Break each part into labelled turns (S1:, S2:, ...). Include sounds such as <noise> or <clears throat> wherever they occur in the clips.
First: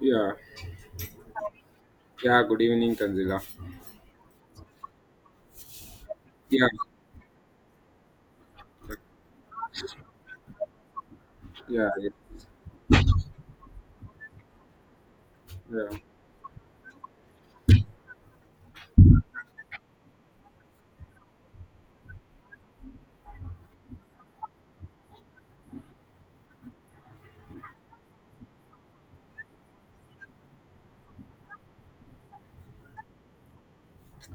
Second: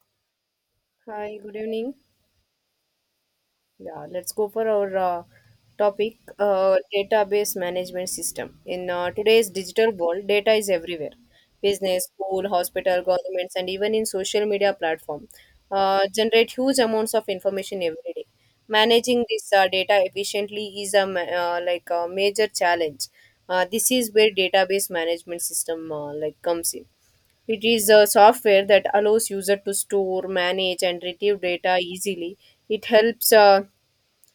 S1: Yeah,
S2: Hi, good evening.
S1: yeah, good evening, Tanzila.
S2: Yeah, let's go for our topic
S1: Yeah,
S2: database management system. In today's digital world, data is everywhere:
S1: yeah,
S2: business,
S1: yeah,
S2: school, hospital, governments, and even in social media platform
S1: yeah.
S2: generate huge amounts of information every day. Managing this data efficiently is like a major challenge. This is where database management system like comes in. It is a software that allows user to store, manage, and retrieve data easily. It helps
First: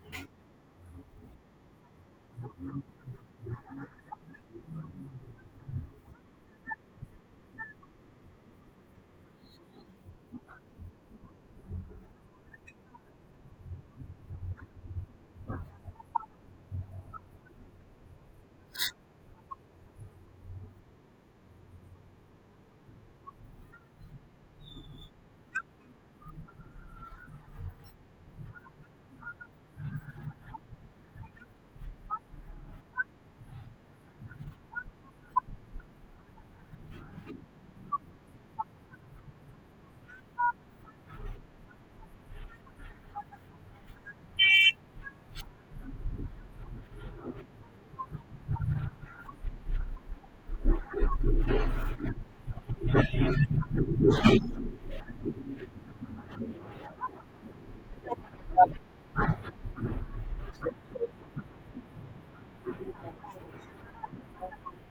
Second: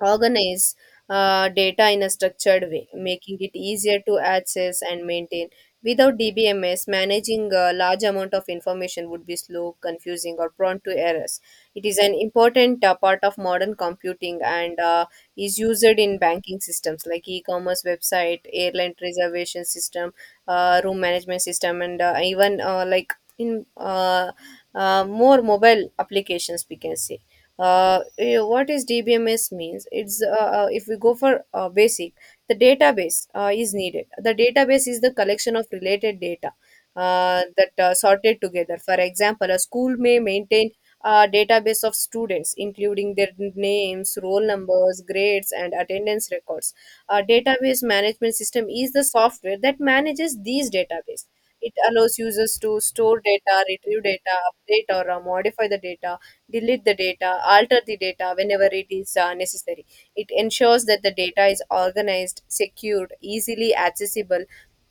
S2: organize data in a structured way, making it easier to access and maintain. Without DBMS, managing a large amount of information would be slow, confusing, or prone to errors. It is an important part of modern computing and is used in banking systems like e-commerce website, airline reservation system, room management system, and even like in more mobile applications, we can say. What is dbms means? It's If we go for basic, the database is needed. The database is the collection of related data that sorted together. For example, a school may maintain database of students, including their names, roll numbers, grades, and attendance records. A database management system is the software that manages these databases. It allows users to store data, retrieve data, update or modify the data, delete the data, alter the data whenever it is necessary. It ensures that the data is organized, secured, easily accessible,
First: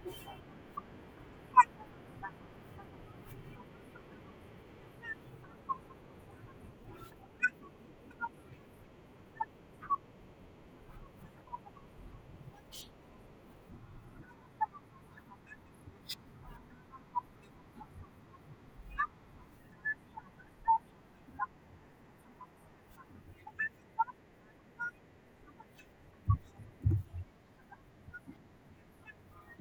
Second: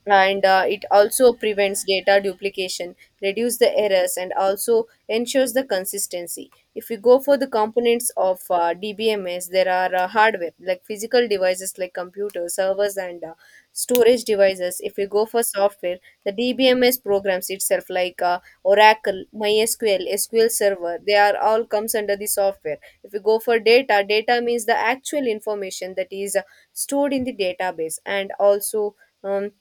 S2: and it also prevents data duplication, reduce the errors, and also ensures the consistency. If we go for the components of dbms, there are hardware like physical devices like computers, servers, and storage devices. If we go for software, the dbms programs itself like oracle, mysql, sql server, they are all comes under the software. If we go for data, data means the actual information that is stored in the database. And also, um,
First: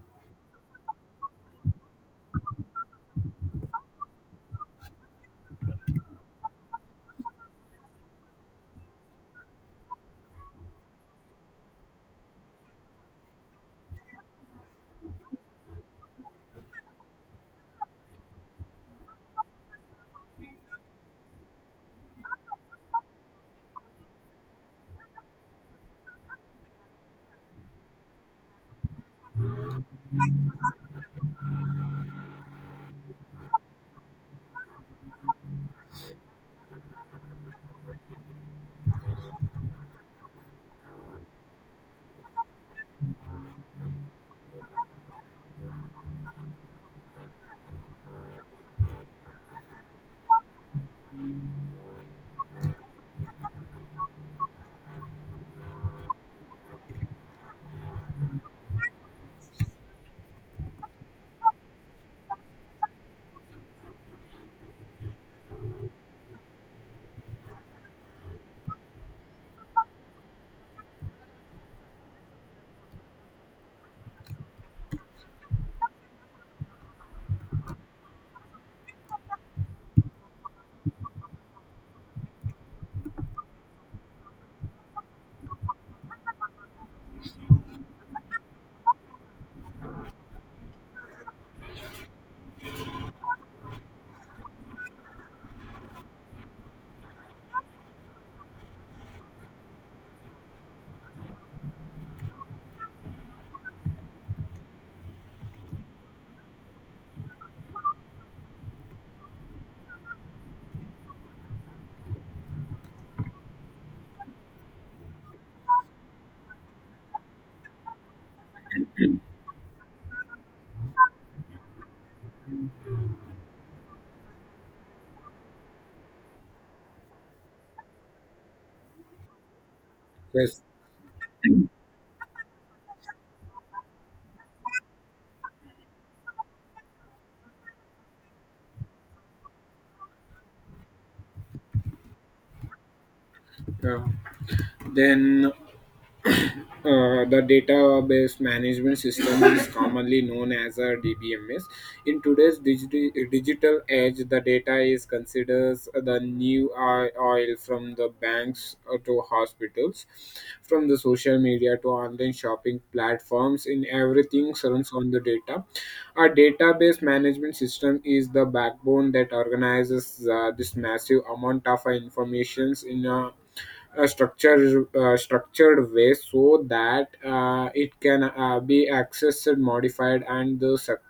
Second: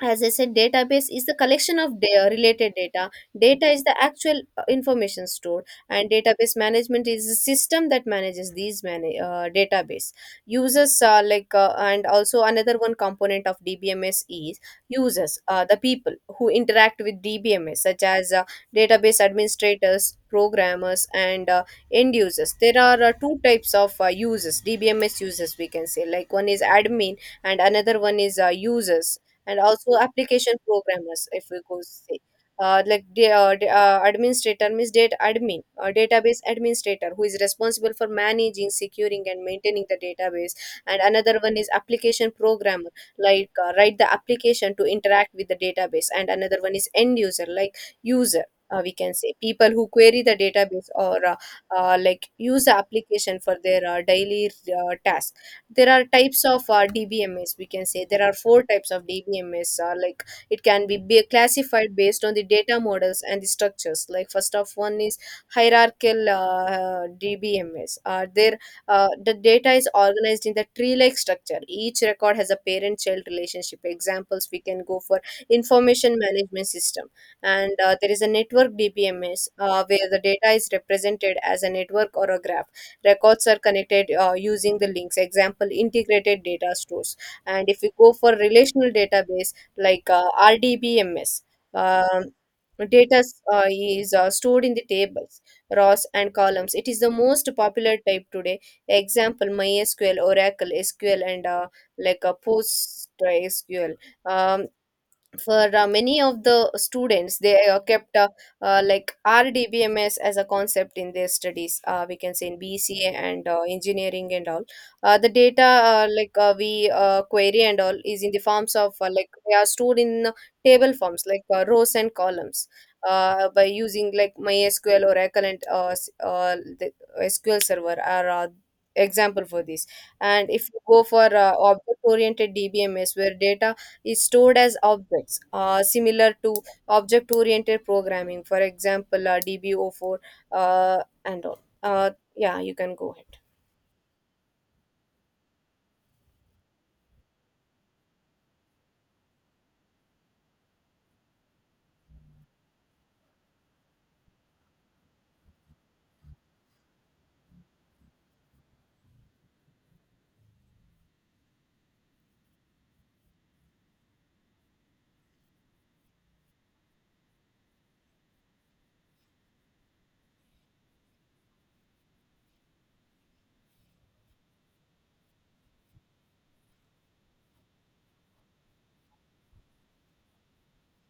S2: as I said, database is the collection of related data, data is the actual information stored, and database management is the system that manages these database. Users are like and also another one component of dbms is users. The people who interact with dbms, such as database administrators, programmers, and end users. There are two types of users, dbms users, we can say, like one is admin and another one is users, and also application programmers. If we go say, administrator means data admin, database administrator, who is responsible for managing, securing, and maintaining the database. And another one is application programmer, like write the application to interact with the database. And another one is end user, like user, we can say people who query the database or like use the application for their daily task. There are types of dbms, we can say there are four types of dbms. Like, it can be classified based on the data models and the structures. Like, first of one is hierarchical dbms. There the data is organized in the tree like structure, each record has a parent child relationship. Examples, we can go for information management system. And there is a network dbms, where the data is represented as a network or a graph, records are connected using the links. Example, integrated data stores. And if we go for relational database, like rdbms, um, data is stored in the tables, rows and columns. It is the most popular type today. Example, mysql, oracle sql, and like a post sql. um, for many of the students, they kept like rdbms as a concept in their studies. We can say in bca and engineering and all. The data we query and all is in the forms of like, they are stored in table forms, like rows and columns, by using like mysql or equivalent the sql server are example for this. And
S1: Yes,
S2: if you go for object oriented dbms, where data is stored as objects, similar to object oriented programming. For example, DBO4 and all. Yeah, you can go ahead.
S1: yeah. Then the database management system is commonly known as a DBMS. In today's digital age, the data is considered the new oil from the banks to hospitals, from the social media to online shopping platforms. In everything surrounds on the data. A database management system is the backbone that organizes this massive amount of information in a structured way so that it can be accessed, modified, and the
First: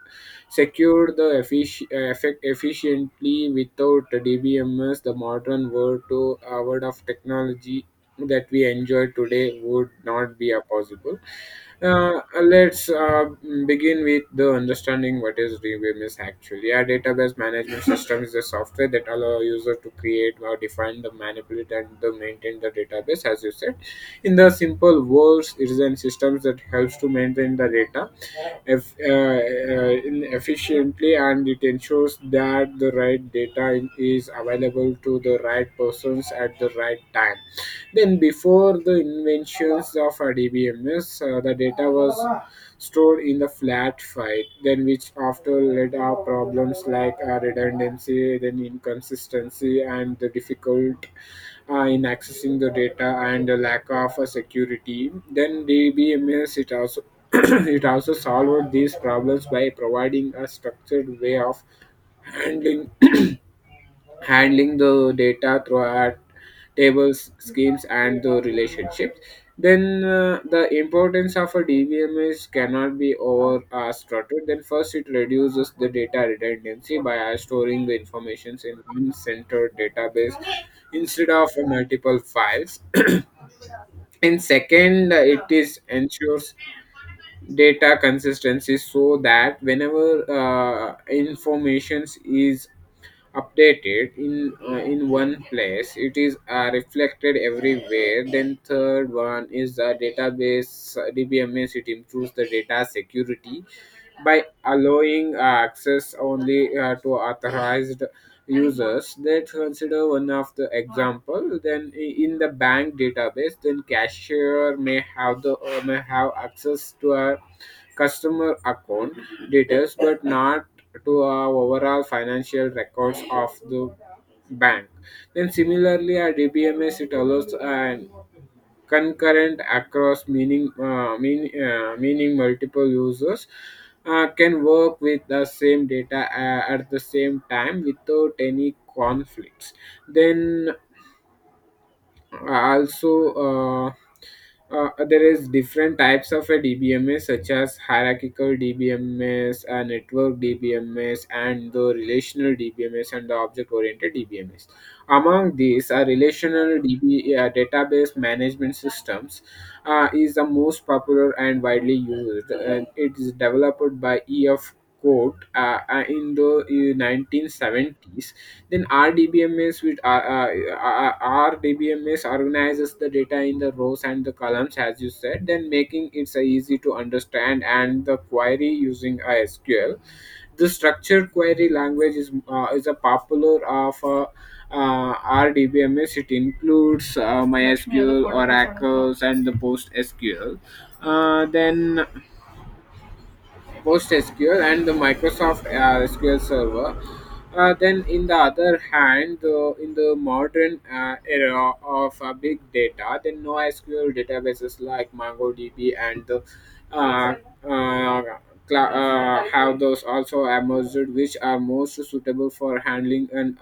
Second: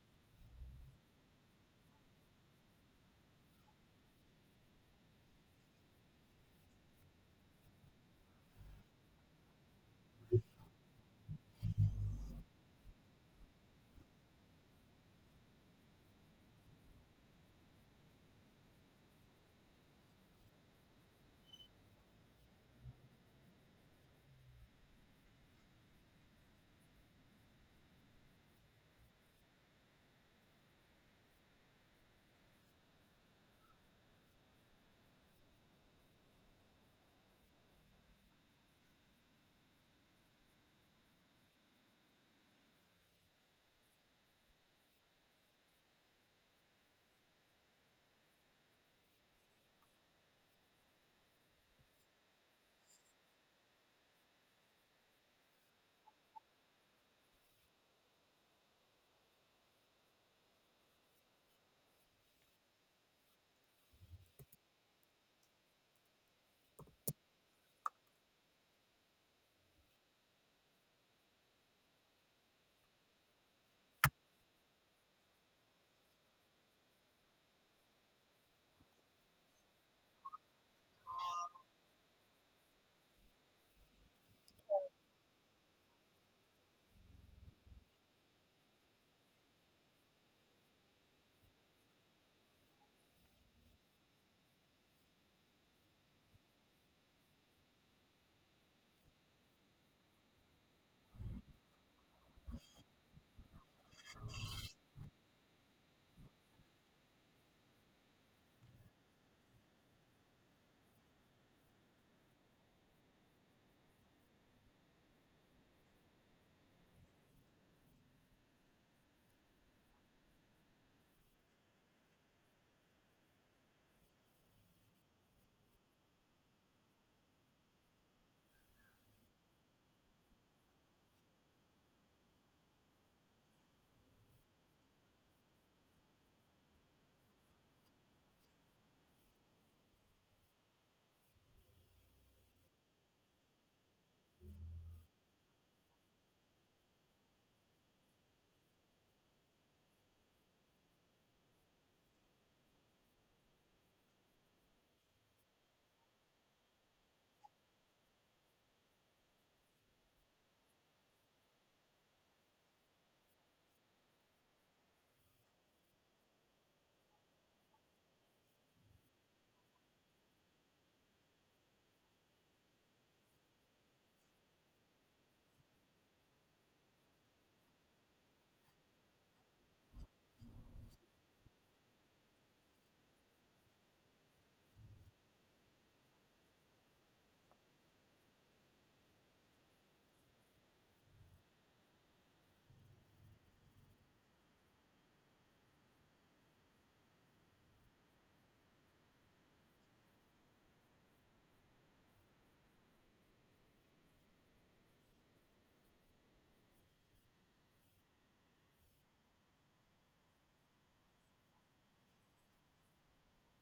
S1: secured the effic- effect efficiently without DBMS. The modern world to world of technology that we enjoy today would not be possible. Let's begin with the understanding what is DBMS actually. A database management <coughs> system is a software that allow user to create or define the manipulate and the maintain the database as you said. In the simple words, it is a system that helps to maintain the data in efficiently, and it ensures that the right data is available to the right persons at the right time. Then, before the inventions of our DBMS, the data was stored in the flat file, then which after led our problems like redundancy, then inconsistency, and the difficult in accessing the data and the lack of security. Then DBMS, it also <clears throat> it also solved these problems by providing a structured way of handling <clears throat> handling the data throughout tables, schemes, and the relationships. Then the importance of a DBMS cannot be over overstrutted. Then first, it reduces the data redundancy by storing the information in one centered database instead of multiple files. And second, it is ensures data consistency so that whenever information is updated in one place, it is reflected everywhere. Then third one is the database DBMS, it improves the data security by allowing access only to authorized users. That consider one of the example, then in the bank database, then cashier may have the may have access to a customer account details but not to our overall financial records of the bank. Then similarly, a DBMS, it allows an concurrent across meaning meaning multiple users can work with the same data at the same time without any conflicts. Then also, there is different types of a DBMS, such as hierarchical DBMS, network DBMS, and the relational DBMS, and the object oriented DBMS. Among these, a relational database management systems is the most popular and widely used, and it is developed by ef code in the 1970s. Then RDBMS organizes the data in the rows and the columns, as you said, then making it so easy to understand and the query using a SQL. The structured query language is a popular of uh, RDBMS. It includes MySQL, Oracles, and the PostSQL. Then PostgreSQL and the Microsoft SQL Server. Then, in the other hand, the, in the modern era of big data, then NoSQL databases like MongoDB and the uh, uh, have those also emerged, which are most suitable for handling an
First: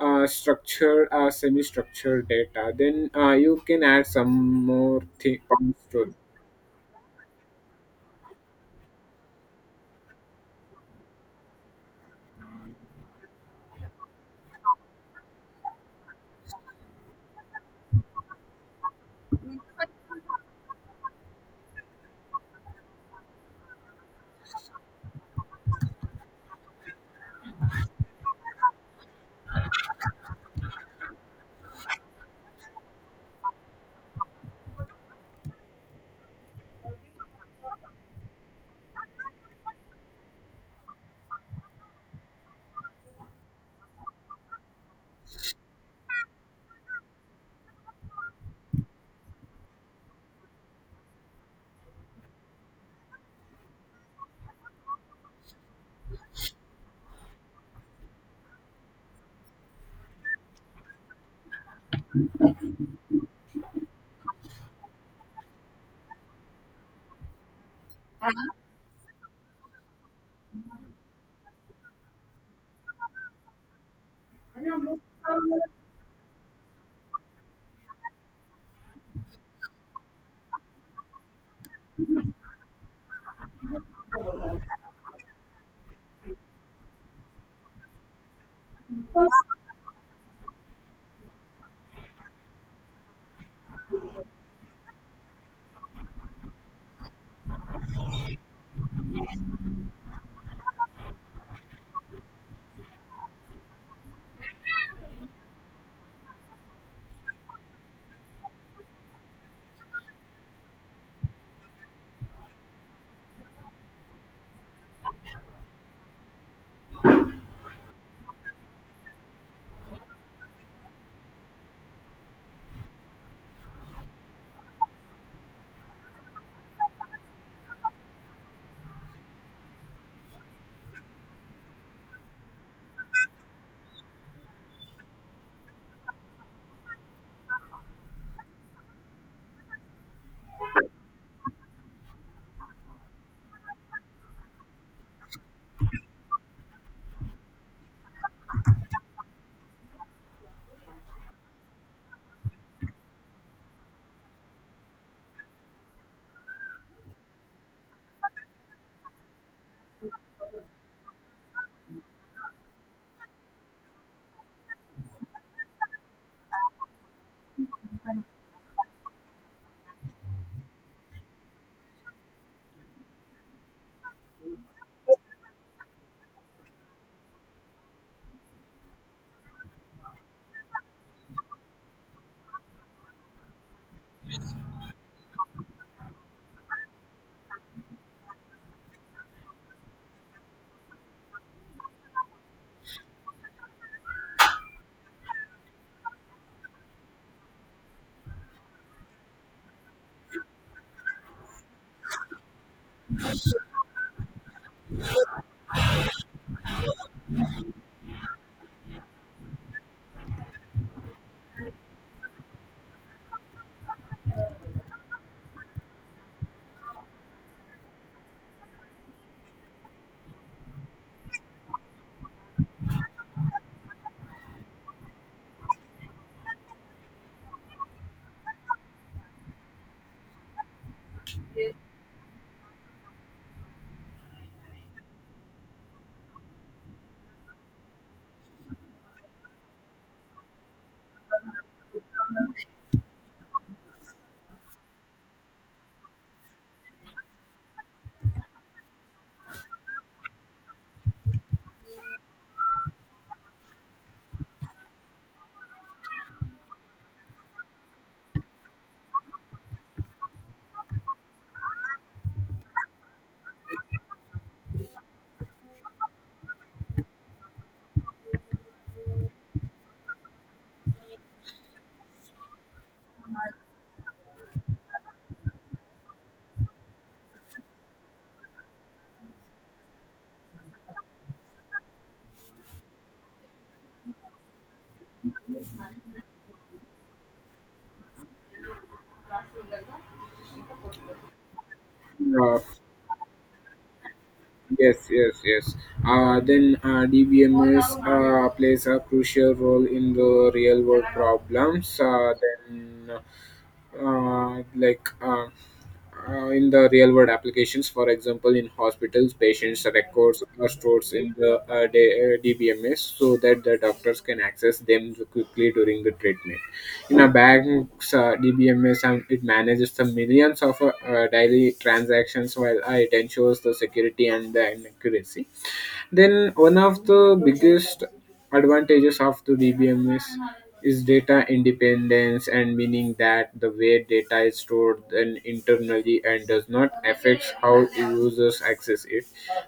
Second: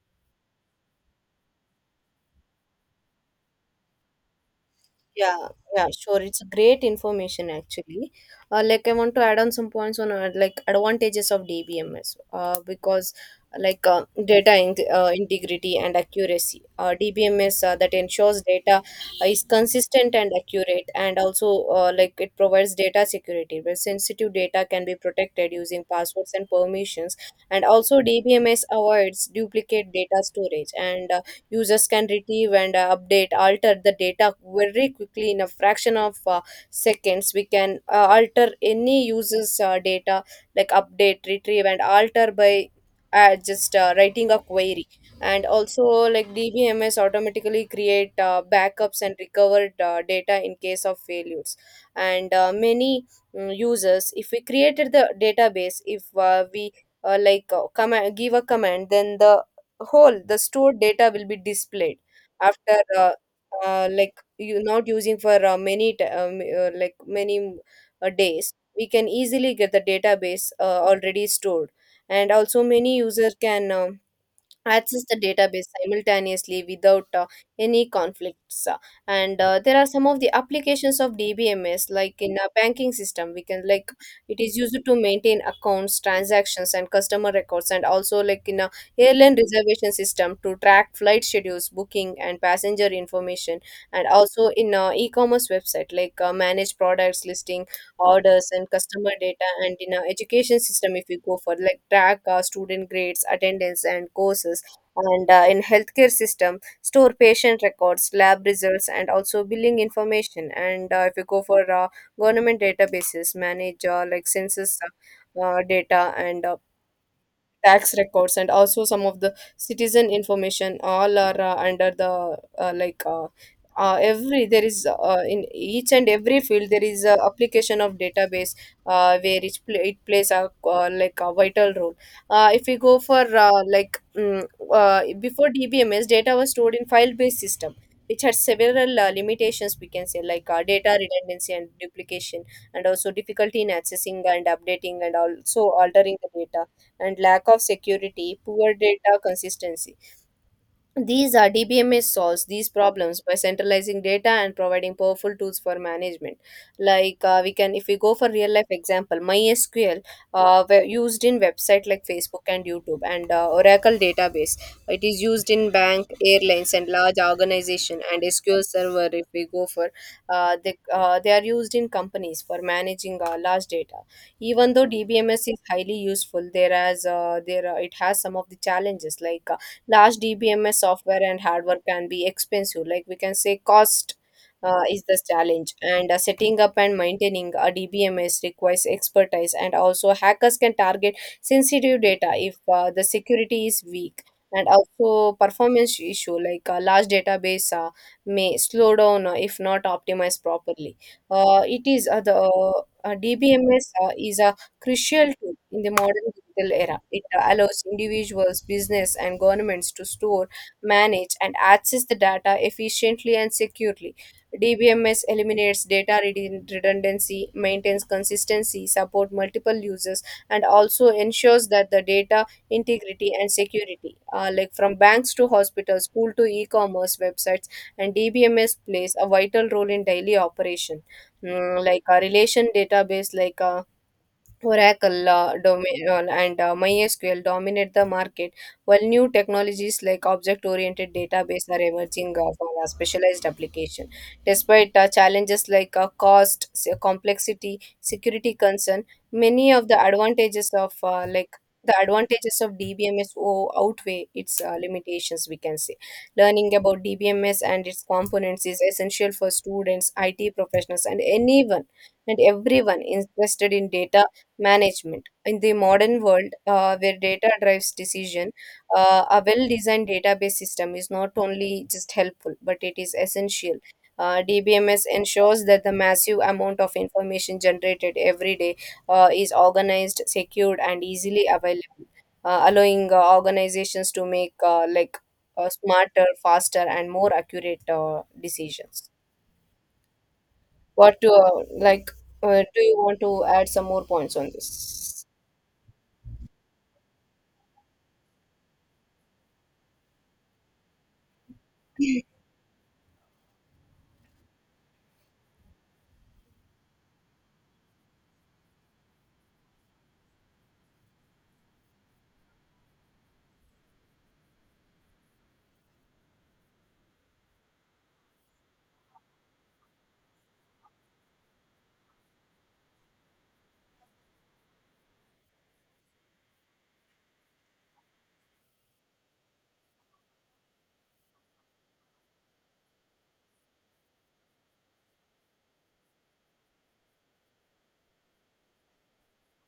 S1: unstructured semi-structured data. Then you can add some more
S2: Yeah,
S1: points
S2: yeah,
S1: to
S2: sure. It's great information actually. Like, I want to add on some points on like advantages of DBMS. Because like data integrity and accuracy. DBMS that ensures data is consistent and accurate, and also like it provides data security where sensitive data can be protected using passwords and permissions. And also DBMS avoids duplicate data storage and users can retrieve and update, alter the data very quickly in a fraction of seconds. We can alter any user's data, like update, retrieve, and alter by just writing a query. And also, like DBMS automatically create backups and recovered data in case of failures. And many users, if we created the database, if we give a command, then the whole the stored data will be displayed after like, you not using for like many days, we can easily get the database already stored. And also many users can access the database simultaneously without any conflicts. Uh, and There are some of the applications of dbms. Like, in a banking system, we can like, it is used to maintain accounts, transactions, and customer records. And also, like in a airline reservation system, to track flight schedules, booking, and passenger information. And also in a e-commerce website, like manage products listing, orders, and customer data. And in our education system, if we go for, like, track our student grades, attendance, and courses. And in healthcare system, store patient records, lab results, and also billing information. And if you go for government databases, manage like census data, and tax records, and also some of the citizen information, all are under the like every there is in each and every field, there is a application of database where it plays a like a vital role. If we go for uh, before dbms, data was stored in file based system, which had several limitations. We can say, like data redundancy and duplication, and also difficulty in accessing and updating and also altering the data, and lack of security, poor data consistency. These are, DBMS solves these problems by centralizing data and providing powerful tools for management. Like we can, if we go for real life example, MySQL were used in website like Facebook and YouTube, and Oracle database. It is used in bank, airlines, and large organization. And SQL Server, if we go for, they are used in companies for managing large data. Even though DBMS is highly useful, there has there it has some of the challenges. Like, large DBMS software and hardware can be expensive. Like, we can say, cost is the challenge, and setting up and maintaining a DBMS requires expertise. And also, hackers can target sensitive data if the security is weak. And also performance issue, like a large database may slow down if not optimized properly. It is the DBMS is a crucial tool in the modern digital era. It allows individuals, business, and governments to store, manage, and access the data efficiently and securely. DBMS eliminates redundancy, maintains consistency, support multiple users, and also ensures that the data integrity and security. Like, from banks to hospitals, school to e-commerce websites, and DBMS plays a vital role in daily operation. Like a relation database, like a Oracle domain, and MySQL dominate the market, while new technologies like object-oriented database are emerging for a specialized application. Despite challenges like cost, complexity, security concern, many of the advantages of like the advantages of DBMS outweigh its limitations, we can say. Learning about DBMS and its components is essential for students, IT professionals, and anyone and everyone interested in data management in the modern world, where data drives decision. A well designed database system is not only just helpful, but it is essential. DBMS ensures that the massive amount of information generated every day is organized, secured, and easily available, allowing organizations to make smarter, faster, and more accurate decisions. What to like
S1: uh,
S2: Do you want to add some more points on
S1: Yes,
S2: this?
S1: yes, yes. Then DBMS plays a crucial role in the real world problems. Uh, like, uh, in the real world applications. For example, in hospitals, patients' records are stored in the DBMS so that the doctors can access them quickly during the treatment. In a bank's DBMS, it manages the millions of daily transactions while it ensures the security and the accuracy. Then one of the biggest advantages of the DBMS is data independence and meaning that the way data is stored then internally and does not affect how users access it.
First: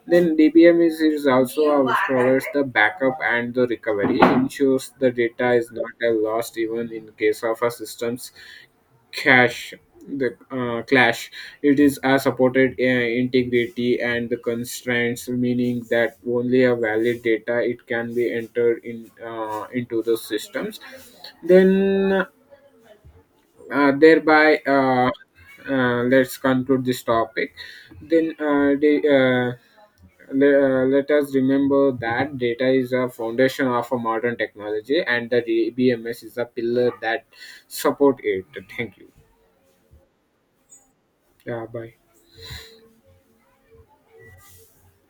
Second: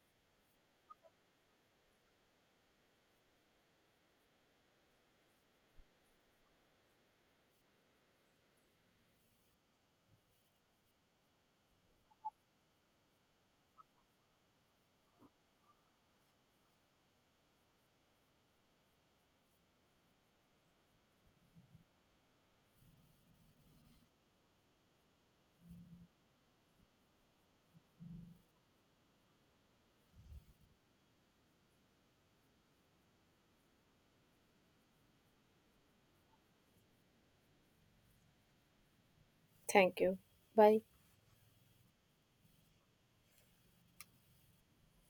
S1: Then DBMS is also provides the backup and the recovery, ensures the data is not a lost even in case of a systems clash. The clash, it is a supported integrity and the constraints, meaning that only a valid data it can be entered in into the systems. Then uh, thereby uh, uh, let's conclude this topic. then uh, the, uh, Let us remember that data is a foundation of a modern technology, and the DBMS is a pillar that support it. Thank you.
S2: Thank you. Bye.
S1: Yeah, bye.